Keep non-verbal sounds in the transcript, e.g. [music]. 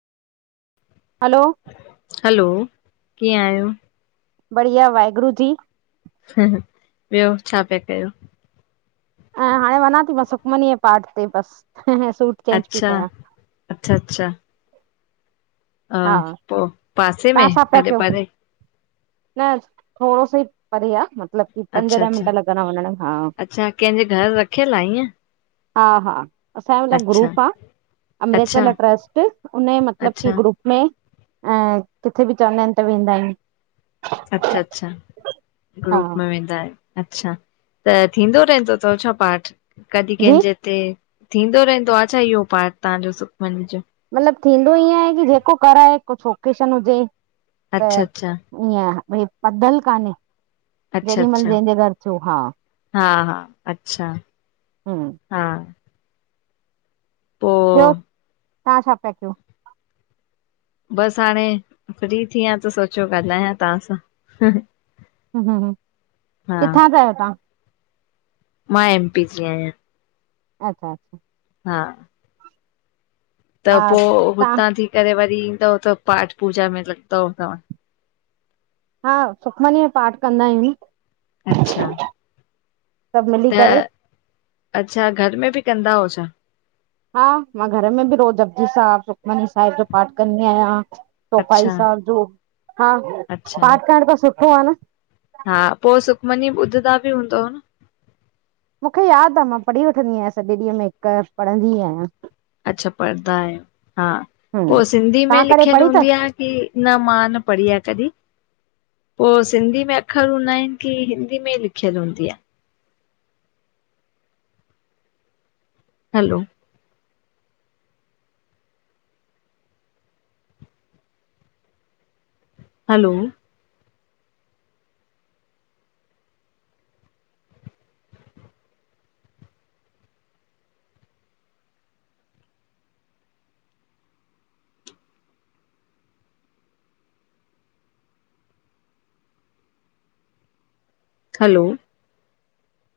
हलो hello कीअं आयो? बढ़िया वाहेगुरु जी ॿियो छा प्या कयो? ऐं हाणे वञा थी मां सुखमनीअ पाठ ते बस सुट अच्छा, अच्छा-अच्छा हा [inaudible] पासे तव्हां में छा प्या काॾे कयो? परे? न थोरो सो ई परे आ मतलब पंज अच्छा ॾह अच्छा मिंट लॻंदा वञण में। अच्छा कंहिंजे घर रखियल आ ईअं? हा-हा असांजो मतलब अच्छा ग्रुप आ, अमृत अच्छा वेला ट्रस्ट उन जो मतलब की अच्छा ग्रुप में किथे ॿि चवंदा आहिनि तं वेंदा आहियूं। अच्छा-अच्छा ग्रुप हा में वेंदा आयो। अच्छा त थींदो रहंदो तवं छा पाठ? कॾहिं जी कंहिंजे हिते थींदो रहंदो आ छा इहो पाठ तव्हांजो सुखमनी जो? मतलब थींदो ईअं आहे की जेको कराए को ओकेशन हुजे त अच्छा अच्छा ईअं हं पधल कान्हे। अच्छा जेॾीमल अच्छा जंहिंजे घर थ्यो हा। हा हा अच्छा हा ॿियो पो तव्हां छा प्या कयो? बस हाणे फ्री थी आ त सोचियो ॻाल्हायां तव्हां सां। हूं-हूं-हूं हा किथां जा आयो ता? मां एम पी जी आहियां। अच्छा-अच्छा हा त हा पो तव्हां हुतां थी करे वरी ईंदव त पाठ पूजा में लॻंदव ता? हा, सुखमनी जो पाठ कंदा आहियूं। अच्छा सभु मिली त करे अच्छा घर में ॿि कंदा ओ छा? हा, मां घर में ॿि रोज़ जपजी साहिब सुखमनी साहिब जो पाठ कंदी आहियां। सोपाई अच्छा सांब जो हा, अच्छा पाठ करण त सुठो आ न। हा, पो सुखमनी ॿुधंदा ॿि हूंदव न? मूंखे याद आ मां पढ़ी वठंदी आहियां सॼे ॾींहं में हिकु पढ़ंदी आहियां। अच्छा पढ़ंदा आहियो, हा हम्म पो सिंधी में तव्हां कॾहिं लिखियलु पढ़ी अथव हूंदी आ की न मा न पढ़ी आ कंॾी। पो सिंधी में अख़र हूंदा आहिनि की हिंदी में ई लिखियलु हूंदी आ? हलो हलो हलो